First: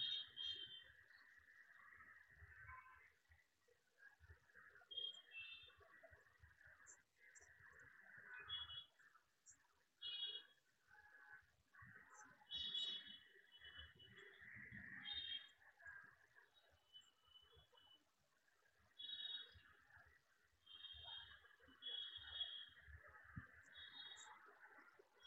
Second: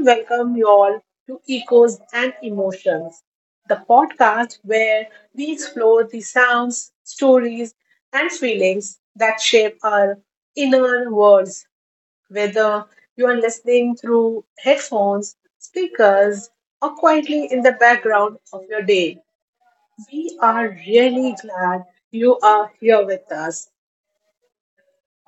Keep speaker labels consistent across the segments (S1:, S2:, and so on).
S1: welcome you all to Echoes and Emotions, the podcast where we explore the sounds, stories, and feelings that shape our inner worlds, whether you are listening through headphones, speakers, or quietly in the background of your day. We are really glad you are here with us.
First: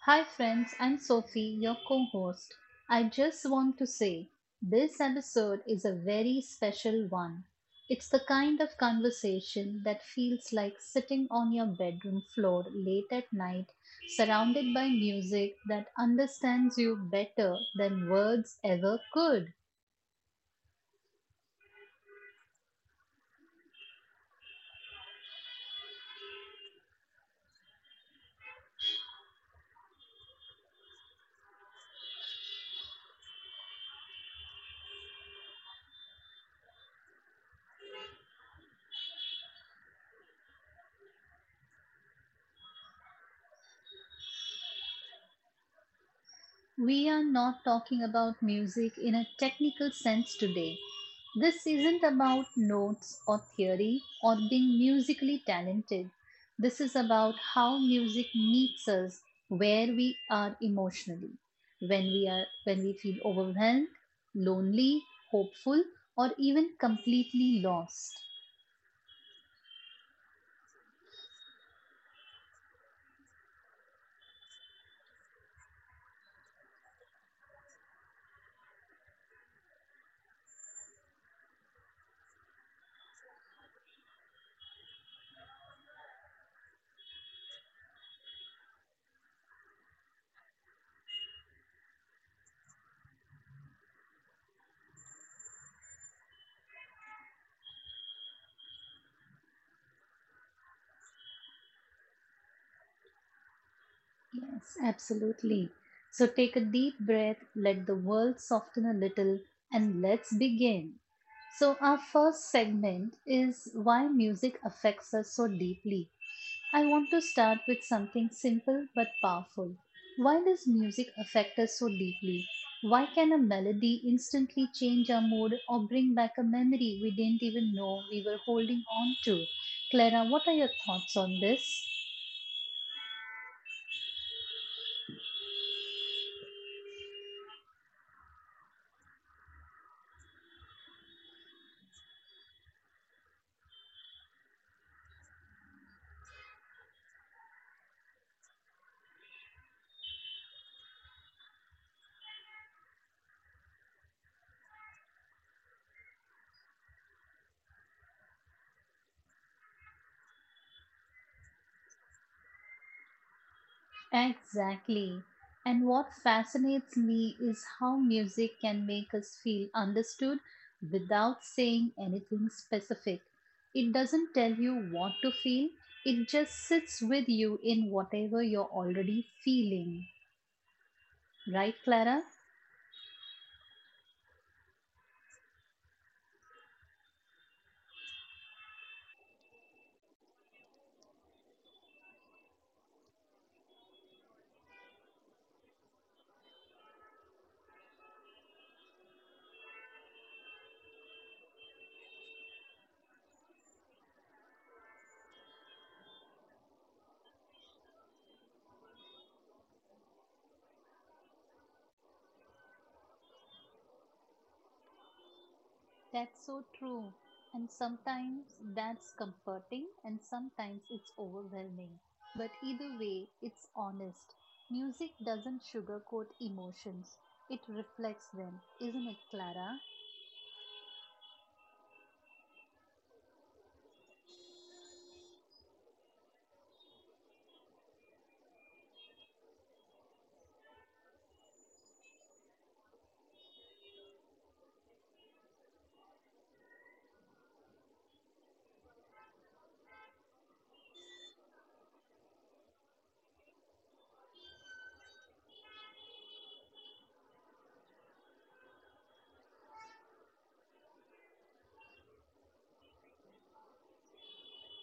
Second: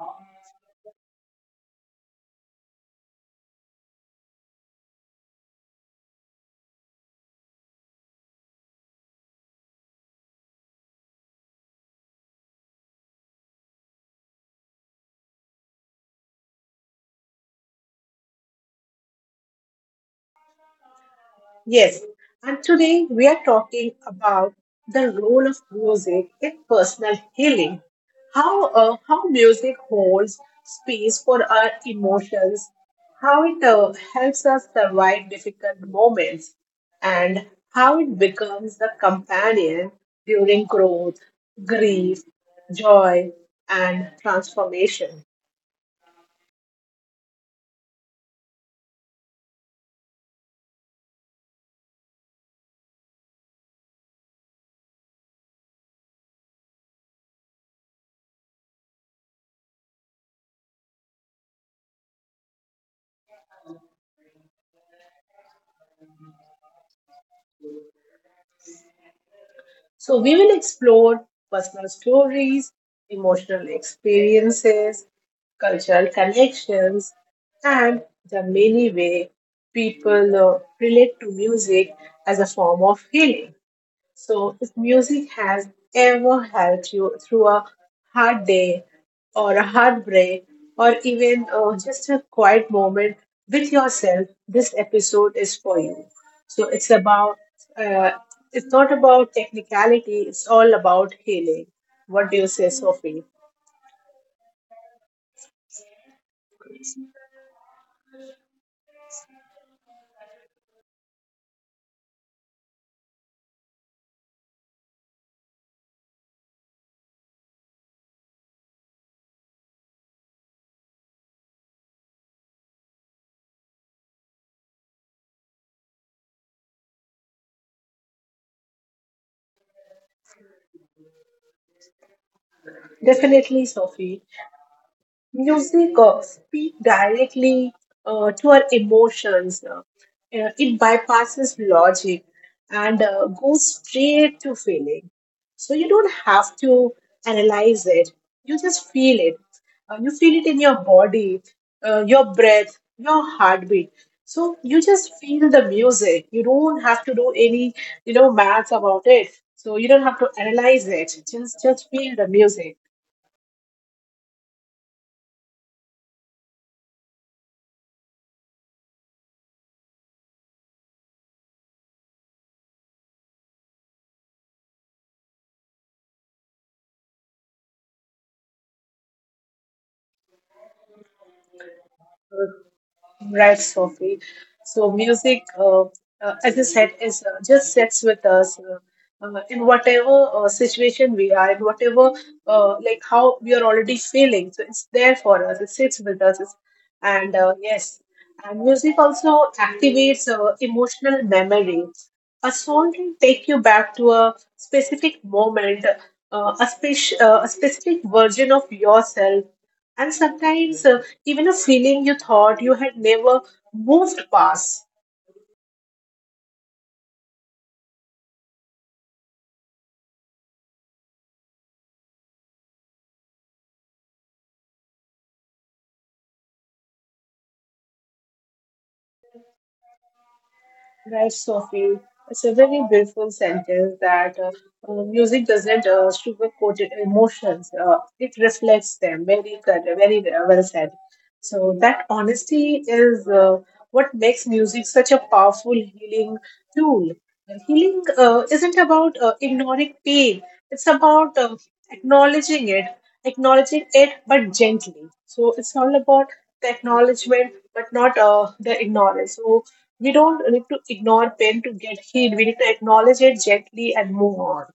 S2: Hi, friends, I'm Sophie, your co host. I just want to say this episode is a very special one. It's the kind of conversation that feels like sitting on your bedroom floor late at night, surrounded by music that understands you better than words ever could.
S1: Yes, and today we are talking about the role of music in personal healing. How music holds space for our emotions, how it helps us survive difficult moments, and how it becomes the companion during growth, grief, joy, and transformation.
S2: We are not talking about music in a technical sense today. This isn't about notes or theory or being musically talented. This is about how music meets us where we are emotionally. When we feel overwhelmed, lonely, hopeful or even completely lost.
S1: So, we will explore personal stories, emotional experiences, cultural connections, and the many ways people relate to music as a form of healing. So, if music has ever helped you through a hard day or a heartbreak or even just a quiet moment with yourself, this episode is for you. So, it's uh, not about technicality, it's all about healing. What do you say, Sophie?
S2: Yes, absolutely. So take a deep breath, let the world soften a little, and let's begin. So, our first segment is why music affects us so deeply. I want to start with something simple but powerful. Why does music affect us so deeply? Why can a melody instantly change our mood or bring back a memory we didn't even know we were holding on to? Clara, what are your thoughts on this?
S1: Definitely, Sophie. Music speak directly to our emotions. It bypasses logic and goes straight to feeling. So you don't have to analyze it. You just feel it. You feel it in your body, your breath, your heartbeat. So you just feel the music. You don't have to do any maths about it. So you don't have to analyze it. Just feel the music.
S2: Exactly. And what fascinates me is how music can make us feel understood without saying anything specific. It doesn't tell you what to feel, it just sits with you in whatever you're already feeling. Right, Clara?
S1: Right, Sophie. So music, as I said, is just sits with us in whatever situation we are in, whatever like how we are already feeling. So it's there for us. It sits with us, It's- and yes, and music also activates emotional memory. A song can take you back to a specific moment, a specific version of yourself, and sometimes even a feeling you thought you had never moved past.
S2: That's so true. And sometimes that's comforting and sometimes it's overwhelming. But either way, it's honest. Music doesn't sugarcoat emotions, it reflects them, isn't it, Clara?
S1: Right, Sophie. It's a very beautiful sentence that music doesn't sugarcoat emotions. It reflects them. Very good. Very well said. So that honesty is what makes music such a powerful healing tool. And healing isn't about ignoring pain. It's about acknowledging it, but gently. So it's all about the acknowledgement, but not the ignorance. So we don't need to ignore pain to get healed. We need to acknowledge it gently and move on.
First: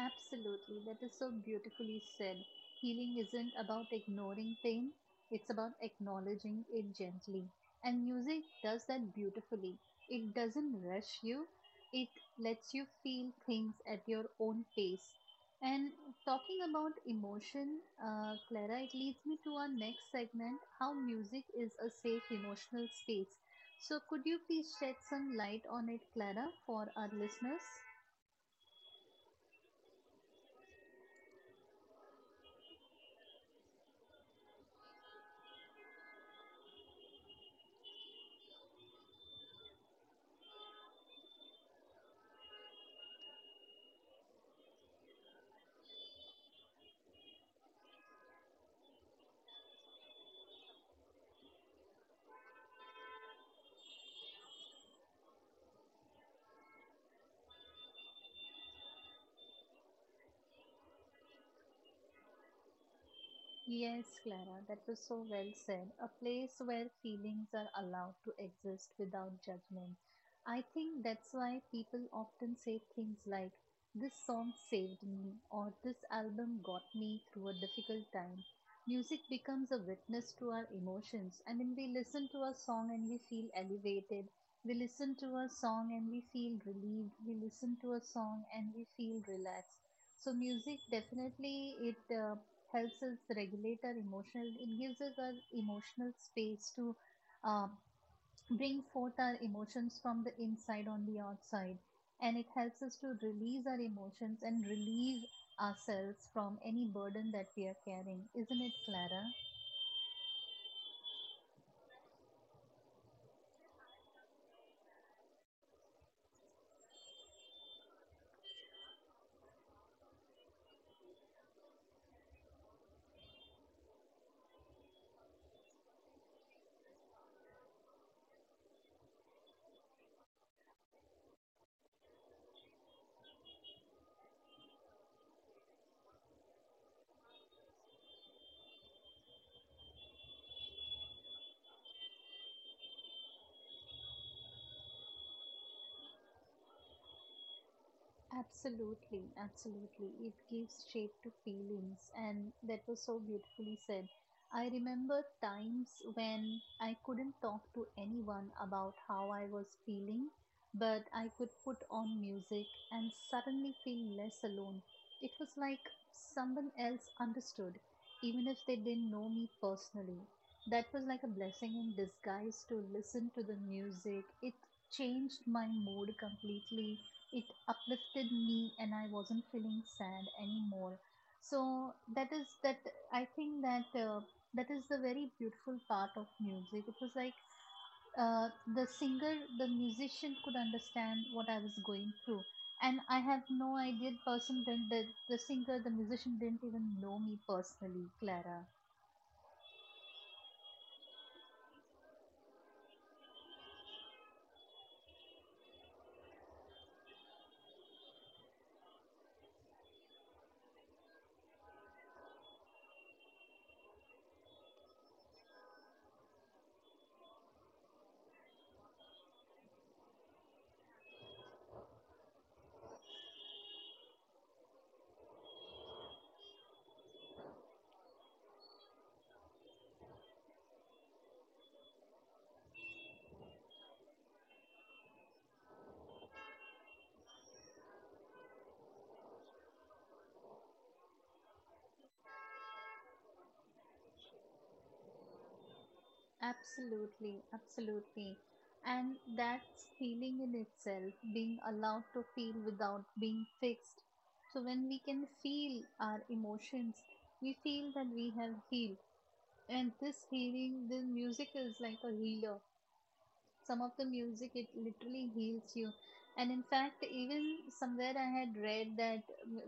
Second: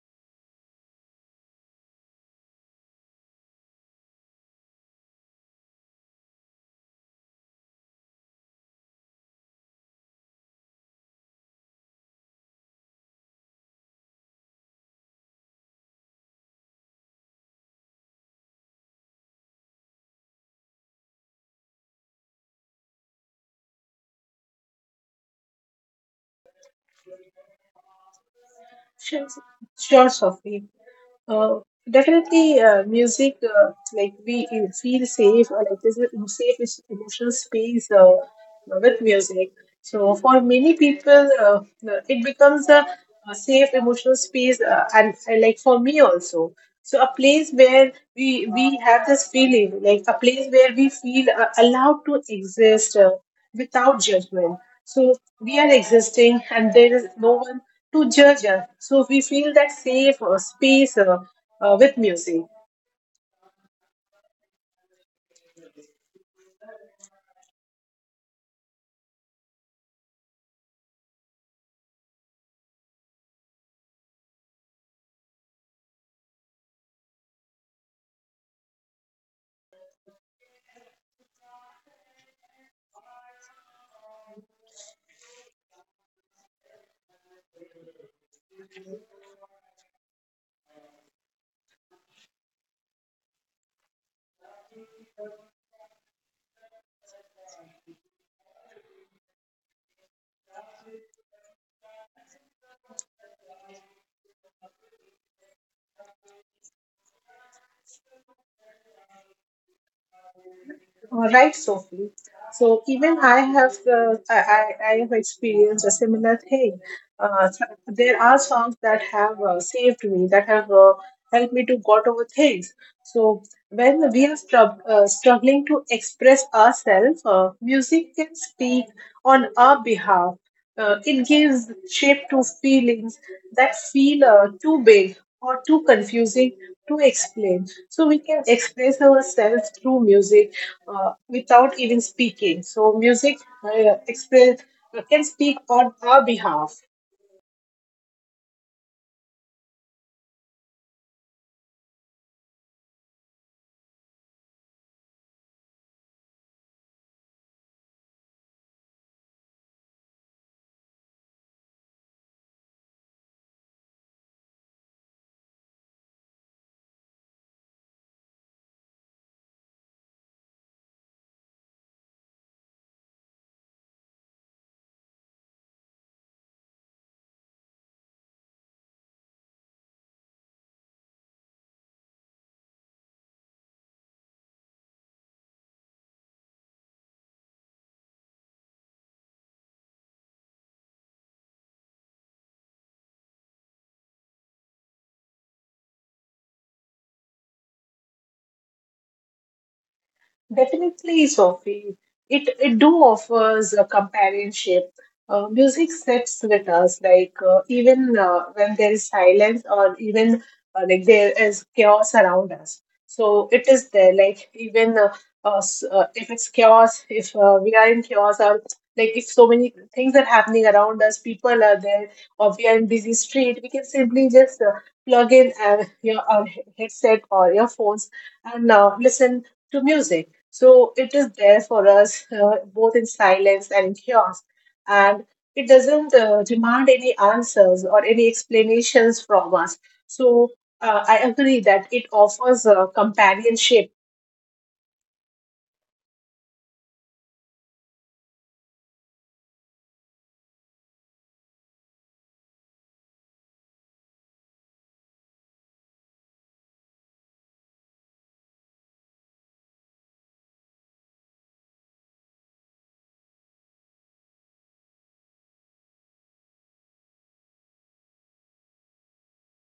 S2: Absolutely. That is so beautifully said. Healing isn't about ignoring pain, it's about acknowledging it gently. And music does that beautifully. It doesn't rush you, it lets you feel things at your own pace. And talking about emotion, Clara, it leads me to our next segment how music is a safe emotional space. So, could you please shed some light on it, Clara, for our listeners?
S1: Sure, sure, Sophie. Uh, Definitely, music like we feel safe, or like there's a emotional space with music. So for many people, it becomes a safe emotional space, and like for me also. So a place where we have this feeling, like a place where we feel allowed to exist without judgment. So we are existing, and there is no one to judge us. So we feel that safe space with music.
S2: Yes, Clara, that was so well said. A place where feelings are allowed to exist without judgment. I think that's why people often say things like, This song saved me, or This album got me through a difficult time. Music becomes a witness to our emotions. I mean, we listen to a song and we feel elevated. We listen to a song and we feel relieved. We listen to a song and we feel relaxed. So music definitely it helps us regulate our emotional, it gives us our emotional space to uh, bring forth our emotions from the inside on the outside, and it helps us to release our emotions and relieve ourselves from any burden that we are carrying, isn't it, Clara?
S1: All right, Sophie. So even I have experienced a similar thing. Uh, there are songs that have saved me, that have helped me to got over things. So when we are struggling to express ourselves, music can speak on our behalf. It gives shape to feelings that feel too big or too confusing to explain. So we can express ourselves through music without even speaking. So music express can speak on our behalf.
S2: Absolutely, absolutely. It gives shape to feelings, and that was so beautifully said. I remember times when I couldn't talk to anyone about how I was feeling, but I could put on music and suddenly feel less alone. It was like someone else understood, even if they didn't know me personally. That was like a blessing in disguise to listen to the music. It changed my mood completely, it uplifted me and I wasn't feeling sad anymore. So that is that, I think that that is the very beautiful part of music. It was like uh, the singer, the musician could understand what I was going through, and I have no idea the person didn't, the singer, the musician didn't even know me personally, Clara.
S1: Definitely, Sophie. It do offers a companionship. Music sits with us, like even when there is silence, or even like there is chaos around us. So it is there. Like even if it's chaos, if we are in chaos, or like if so many things are happening around us, people are there, or we are in busy street, we can simply just plug in our headset or earphones and listen to music, so it is there for us both in silence and in chaos. And it doesn't demand any answers or any explanations from us. So I agree that it offers companionship.
S2: Absolutely, absolutely. And that's feeling in itself, being allowed to feel without being fixed. So, when we can feel our emotions, we feel that we have healed. And this healing, the music is like a healer. Some of the music, it literally heals you. And in fact, even somewhere I had read that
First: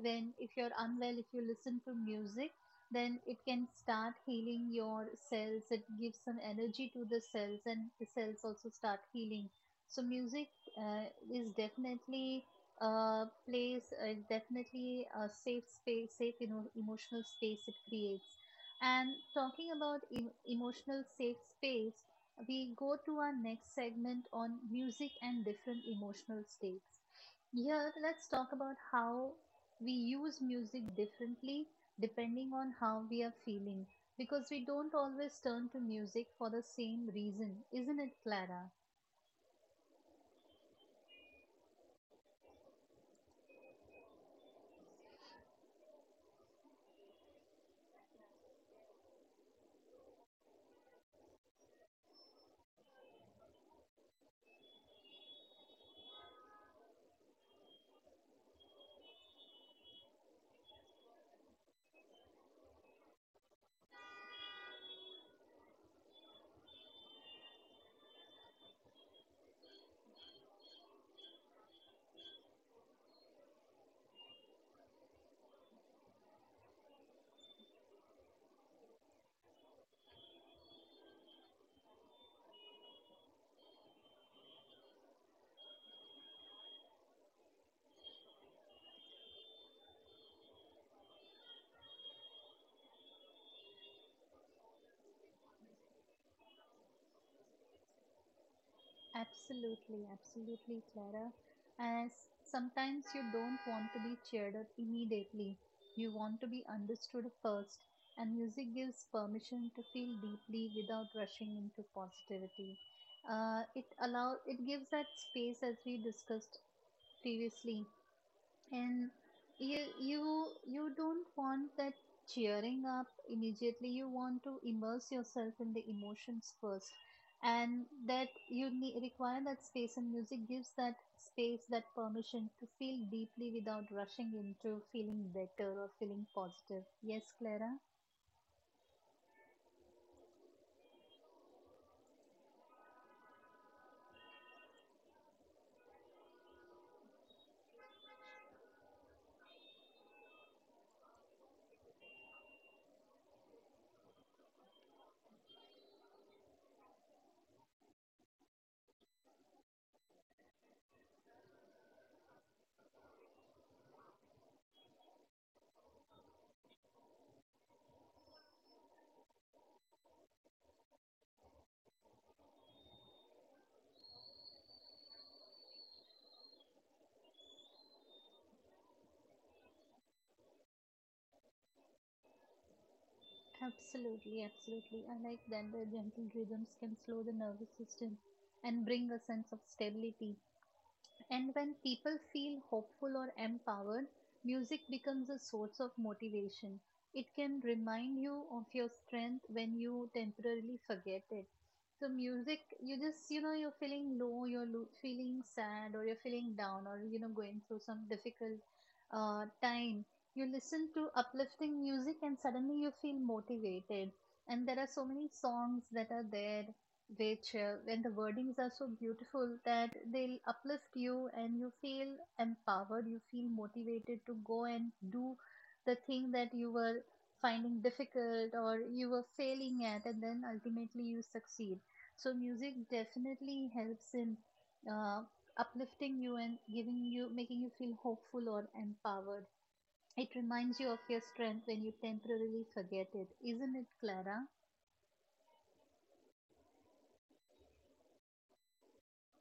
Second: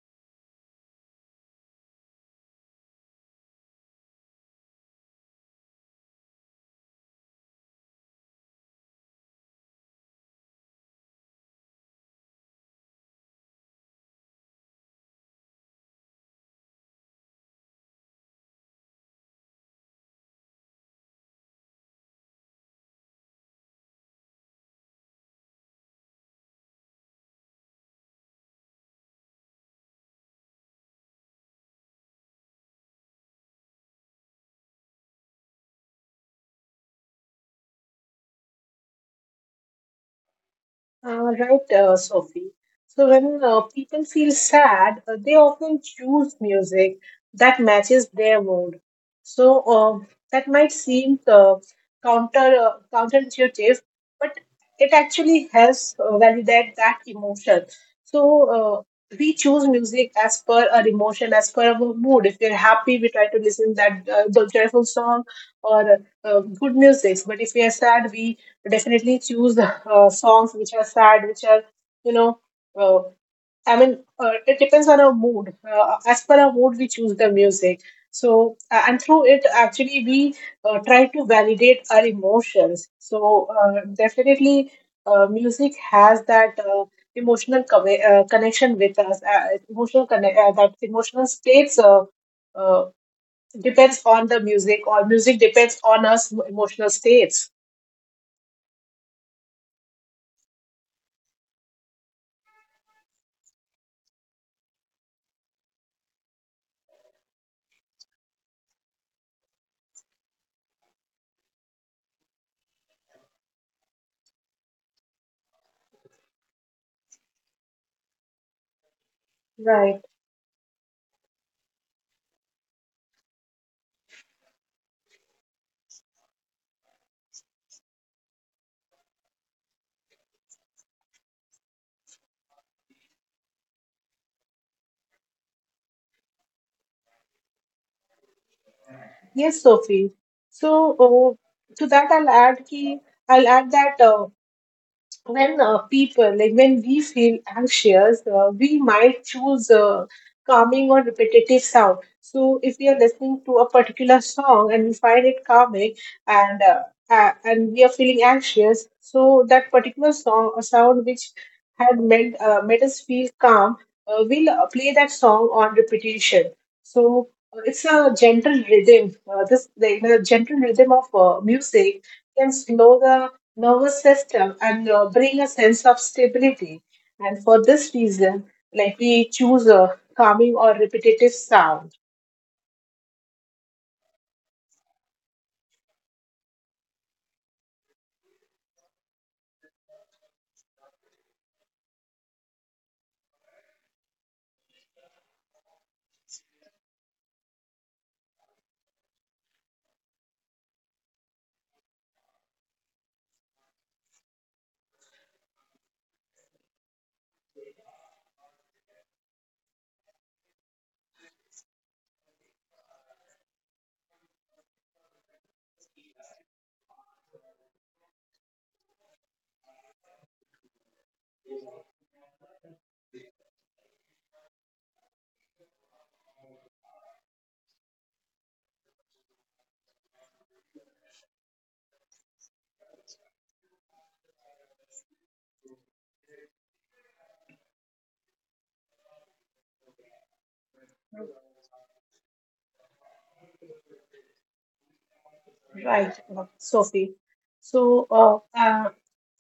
S2: when, if you're unwell, if you listen to music, then it can start healing your cells. It gives some energy to the cells and the cells also start healing. So music uh, is definitely a place, definitely a safe space, safe emotional space it creates. And talking about emotional safe space, we go to our next segment on music and different emotional states. Here, let's talk about how we use music differently depending on how we are feeling, because we don't always turn to music for the same reason, isn't it, Clara?
S1: Right, Sophie. So when people feel sad, they often choose music that matches their mood. So that might seem counterintuitive, but it actually helps validate that emotion. So we choose music as per our emotion, as per our mood. If we're happy, we try to listen that the joyful song or good music. But if we are sad, we definitely choose songs which are sad, which are, you know, uh, I mean, it depends on our mood. As per our mood, we choose the music. So, and through it, actually, we try to validate our emotions. So, definitely, music has that emotional connection with us, that emotional states. Uh, Depends on the music, or music depends on us emotional states,
S2: Absolutely, absolutely, Clara. As sometimes you don't want to be cheered up immediately, you want to be understood first, and music gives permission to feel deeply without rushing into positivity. It allow, it gives that space as we discussed previously. And you
S1: right?
S2: you you don't want that cheering up immediately. You want to immerse yourself in the emotions first. And that you need, require that space, and music gives that space, that permission to feel deeply without rushing into feeling better or feeling positive. Yes, Clara?
S1: Yes, Sophie. So, to that, I'll add that when people, like when we feel anxious, we might choose a calming or repetitive sound. So if we are listening to a particular song and we find it calming and uh, and we are feeling anxious, so that particular song or sound which had made made us feel calm, we'll play that song on repetition. So it's a gentle rhythm this the gentle rhythm of music can slow the nervous system and bring a sense of stability. And for this reason, like we choose a calming or repetitive sound,
S2: Absolutely, absolutely. I like that the gentle rhythms can slow the nervous system and bring a sense of stability. And when people feel hopeful or empowered, music becomes a source of motivation. It can remind you of your strength when you temporarily forget it. So, music, you just, you know, you're feeling low, you're feeling sad, or you're feeling down, or, you know, going through some difficult time. You listen to uplifting music and suddenly you feel motivated. And there are so many songs that are there which when the wordings are so beautiful that they'll uplift you and you feel empowered, you feel motivated to go and do the thing that you were finding difficult or you were failing at, and then ultimately you succeed. So music definitely helps in uh, uplifting you and giving you, making you feel hopeful or empowered. It reminds you of your strength when you temporarily forget it, isn't it, Clara?
S1: right, Sophie? So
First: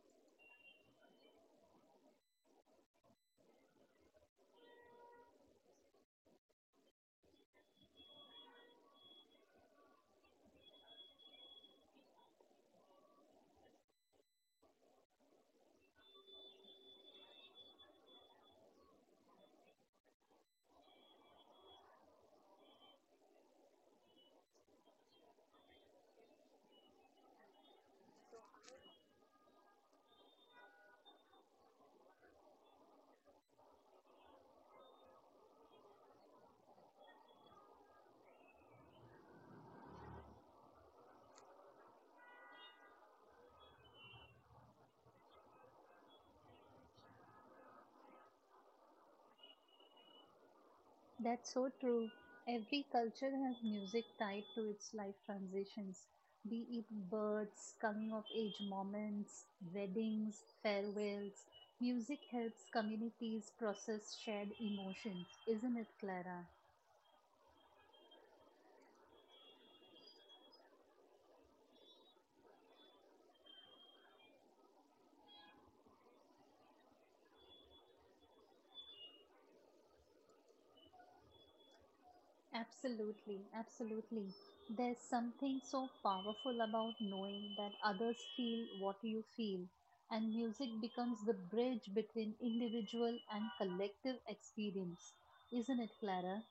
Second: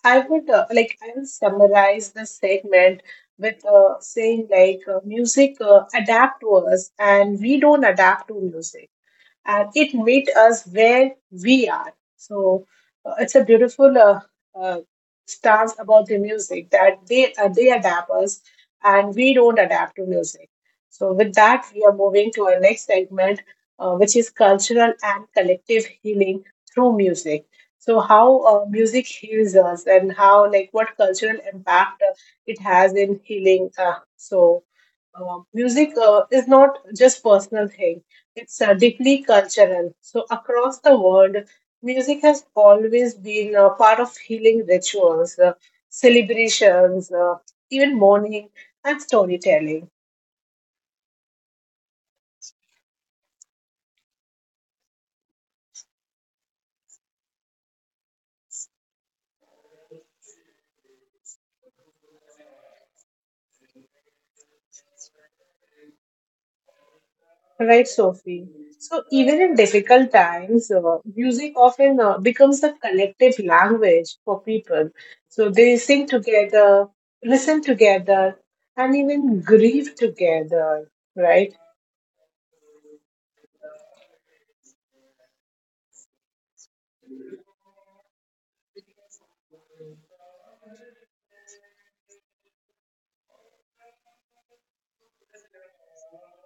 S1: I would like I will summarize this segment with saying like music adapt to us and we don't adapt to music and it meet us where we are. So it's a beautiful uh, stance about the music that they adapt us and we don't adapt to music. So with that, we are moving to our next segment, which is cultural and collective healing through music. So how music heals us and how like what cultural impact it has in healing. So music is not just personal thing, it's deeply cultural. So, across the world, music has always been a part of healing rituals, celebrations, even mourning, and storytelling.
S2: That's so true. Every culture has music tied to its life transitions, be it births, coming of age moments, weddings, farewells. Music helps communities process shared emotions, isn't it, Clara?
S1: Right, Sophie? So, even in difficult times, music often becomes the collective language for people. So, they sing together, listen together, and even grieve together, right?
S2: Absolutely, absolutely. There's something so powerful about knowing that others feel what you feel, and music becomes the bridge between individual and collective experience, isn't it, Clara?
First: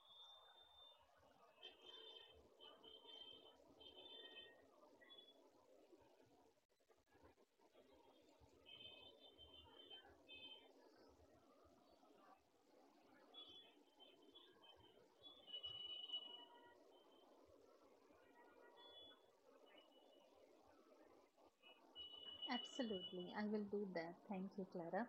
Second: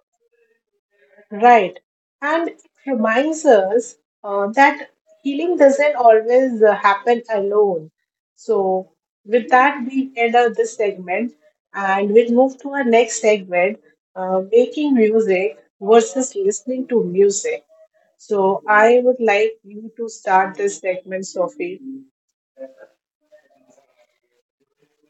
S1: Right. And it reminds us that healing doesn't always happen alone. So, with that, we end up this segment and we'll move to our next segment, making music versus listening to music. So, I would like you to start this segment, Sophie.
S2: Absolutely, I will do that. Thank you, Clara.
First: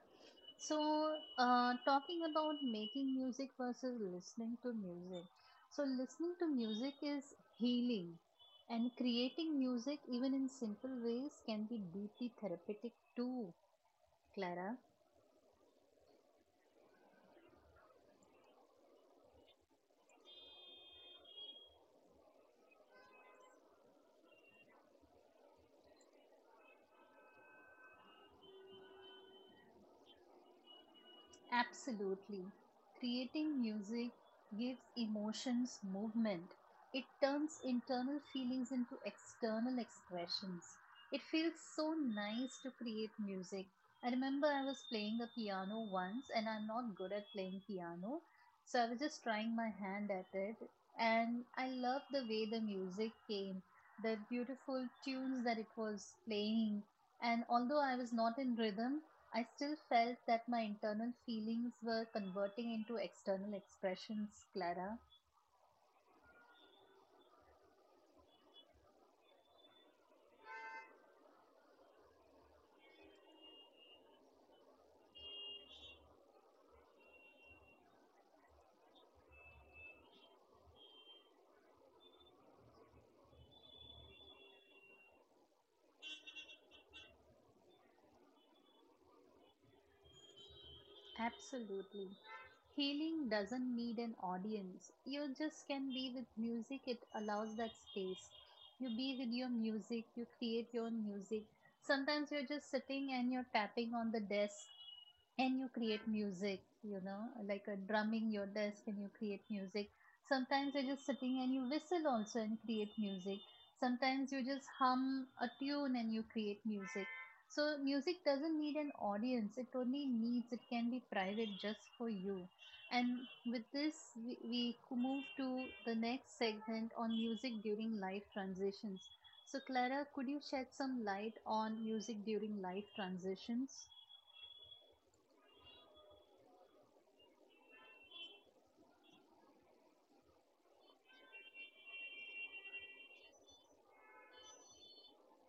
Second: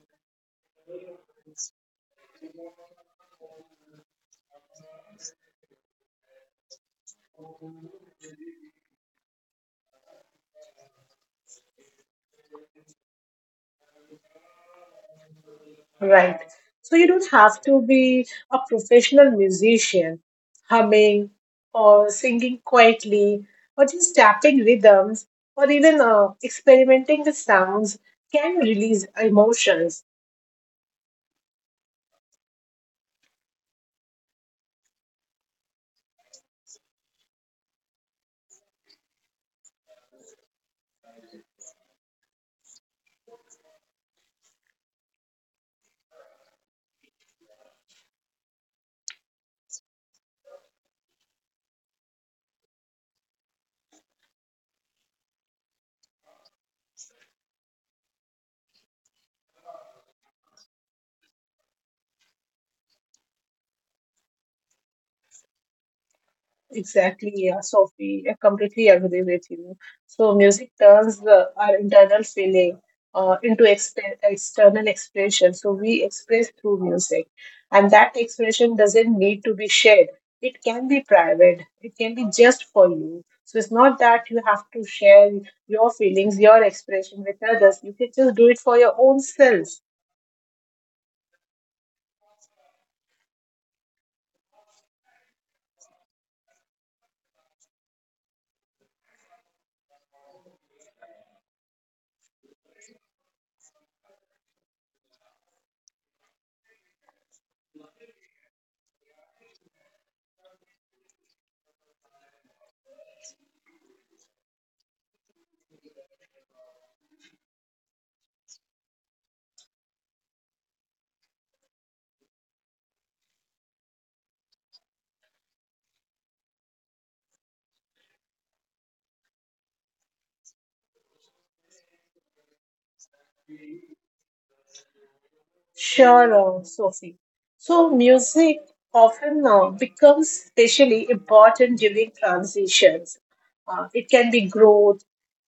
S2: So, talking about making music versus listening to music. So, listening to music is healing, and creating music, even in simple ways, can be deeply therapeutic too, Clara.
S1: Right. So you don't have to be a professional musician, humming or singing quietly, or just tapping rhythms, or even experimenting with sounds can release emotions.
S2: Absolutely. Creating music gives emotions movement. It turns internal feelings into external expressions. It feels so nice to create music. I remember I was playing the piano once and I'm not good at playing piano. So I was just trying my hand at it and I loved the way the music came, the beautiful tunes that it was playing. And although I was not in rhythm, I still felt that my internal feelings were converting into external expressions, Clara.
S1: Exactly, yeah, Sophie. I completely agree with you. So music turns our internal feeling uh, into external expression. So we express through music, and that expression doesn't need to be shared. It can be private. It can be just for you. So it's not that you have to share your feelings, your expression with others. You can just do it for your own self.
S2: Absolutely. Healing doesn't need an audience. You just can be with music, it allows that space. You be with your music, you create your own music. Sometimes you're just sitting and you're tapping on the desk and you create music, you know, like a drumming your desk and you create music. Sometimes you're just sitting and you whistle also and create music. Sometimes you just hum a tune and you create music. So music doesn't need an audience, it only needs, it can be private just for you. And with this, we move to the next segment on music during life transitions. So Clara, could you shed some light on music during life transitions?
S1: Sure, Sophie. So, music often becomes especially important during transitions. It can be growth,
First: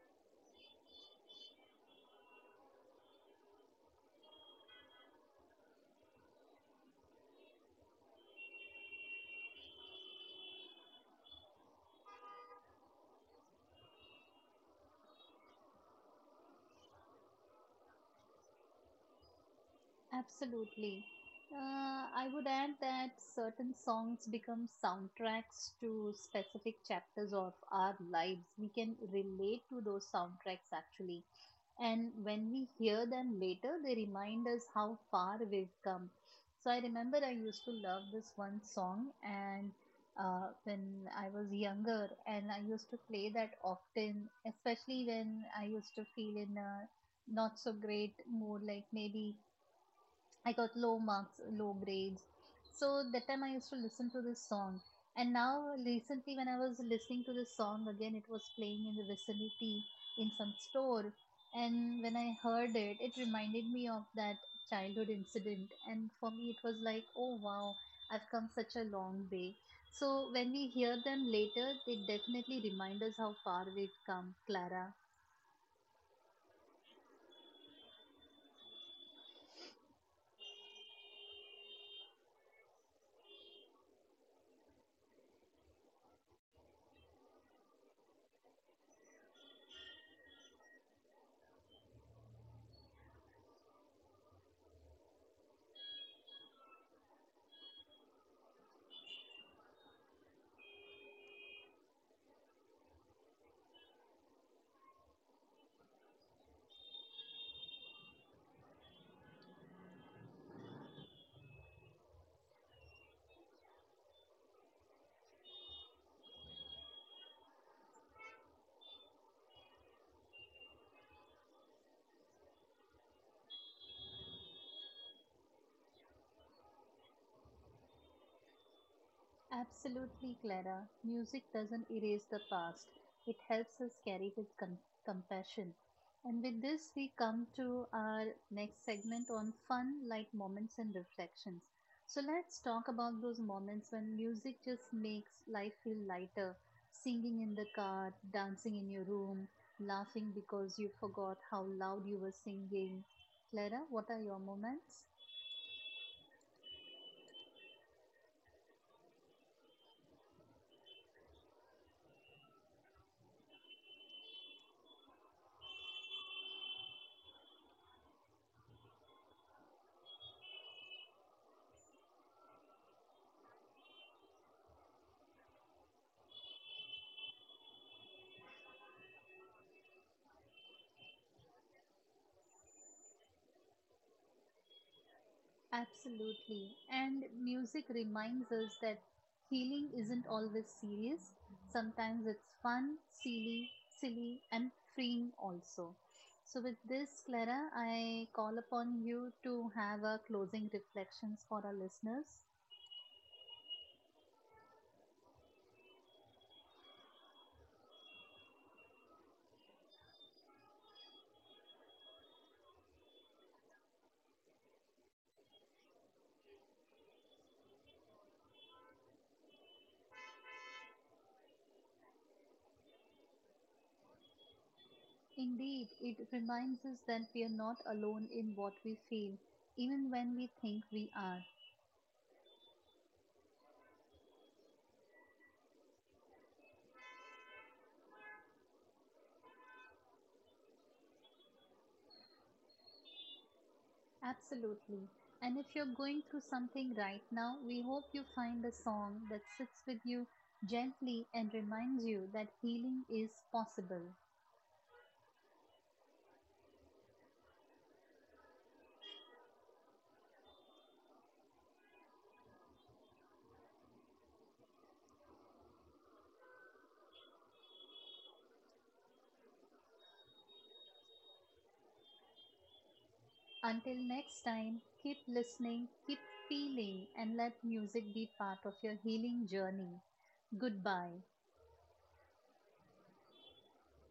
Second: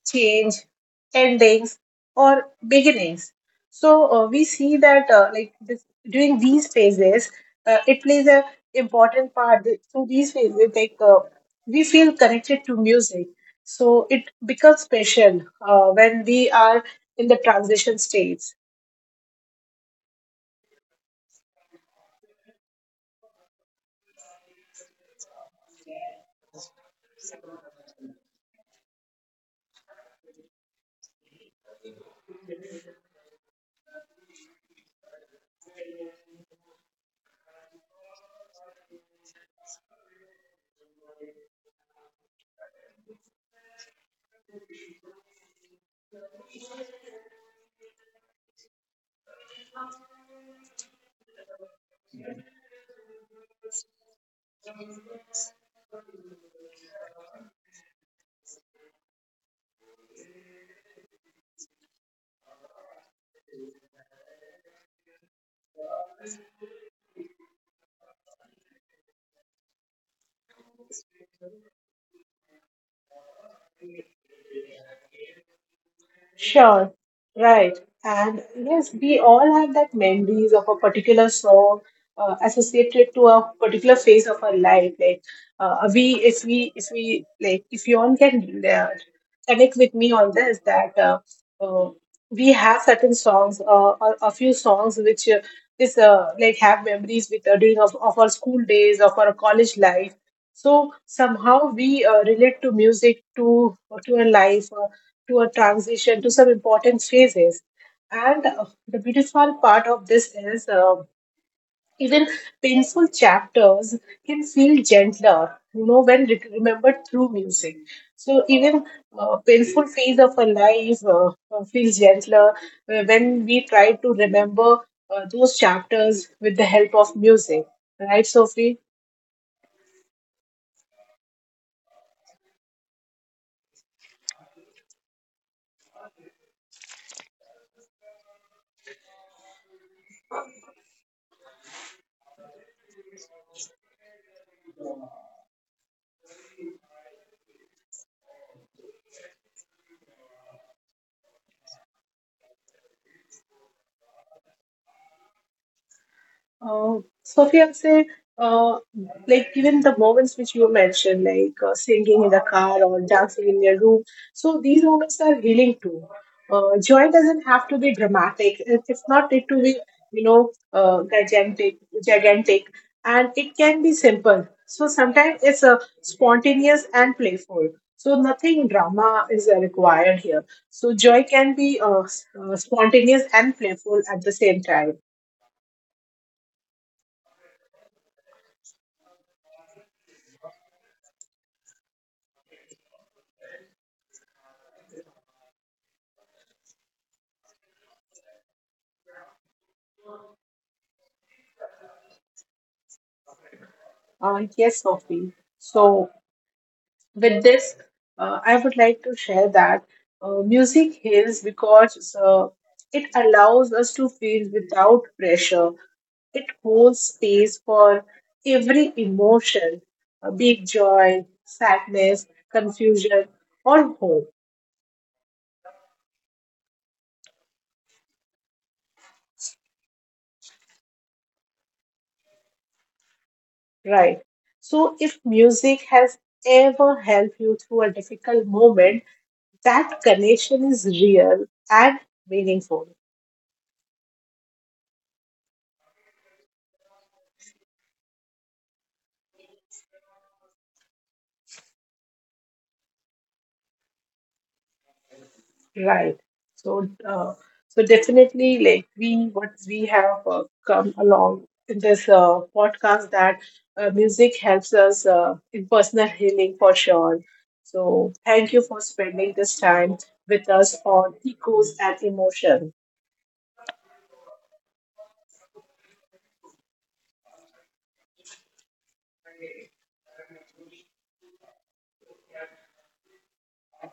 S1: change, endings, or beginnings. So, we see that like this, during these phases, it plays a important part. Through these phases, like we feel connected to music. So, it becomes special when we are in the transition stage.
S2: Absolutely. Uh, I would add that certain songs become soundtracks to specific chapters of our lives. We can relate to those soundtracks actually. And when we hear them later, they remind us how far we've come. So I remember I used to love this one song, and when I was younger, and I used to play that often, especially when I used to feel in a not so great mood, like maybe I got low marks, low grades. So that time I used to listen to this song. And now, recently, when I was listening to this song again, it was playing in the vicinity in some store. And when I heard it, it reminded me of that childhood incident. And for me, it was like, oh wow, I've come such a long way. So when we hear them later, they definitely remind us how far we've come, Clara.
S1: Sure, right. And yes, we all have that memories of a particular song associated to a particular phase of our life. Like we, if we, if we, like if you all can connect with me on this, that uh, we have certain songs, a few songs which is like have memories with of our school days, of our college life. So somehow we relate to music, to a life, to a transition, to some important phases. And the beautiful part of this is even painful chapters can feel gentler, you know, when remembered through music. So even painful phase of a life feels gentler when we try to remember those chapters with the help of music, right, Sophie?
S2: Absolutely, Clara. Music doesn't erase the past, it helps us carry with compassion. And with this, we come to our next segment on fun, light moments and reflections. So, let's talk about those moments when music just makes life feel lighter, singing in the car, dancing in your room, laughing because you forgot how loud you were singing. Clara, what are your moments?
S1: Sophia, I'd say, uh, like even the moments which you mentioned, like singing in the car or dancing in your room, so these moments are healing too. Joy doesn't have to be dramatic. It's not need to be, you know, gigantic, and it can be simple. So sometimes it's spontaneous and playful. So nothing drama is required here. So joy can be spontaneous and playful at the same time.
S2: Absolutely. And music reminds us that healing isn't always serious. Sometimes it's fun, silly, and freeing also. So, with this, Clara, I call upon you to have our closing reflections for our listeners.
S1: Yes, Sophie. So, with this, I would like to share that music heals because it allows us to feel without pressure. It holds space for every emotion, be it joy, sadness, confusion, or hope,
S2: Indeed, it reminds us that we are not alone in what we feel, even when we think we are.
S1: right? So, if music has ever helped you through a difficult moment, that connection is real and meaningful.
S2: Absolutely. And if you're going through something right now, we hope you find a song that sits with you gently and reminds you that healing is possible.
S1: Right. So, uh, so definitely, like we, what we have come along in this podcast that music helps us in personal healing for sure. So, thank you for spending this time with us on Echoes and Emotion.
S2: Until next time, keep listening, keep feeling, and let music be part of your healing journey. Goodbye.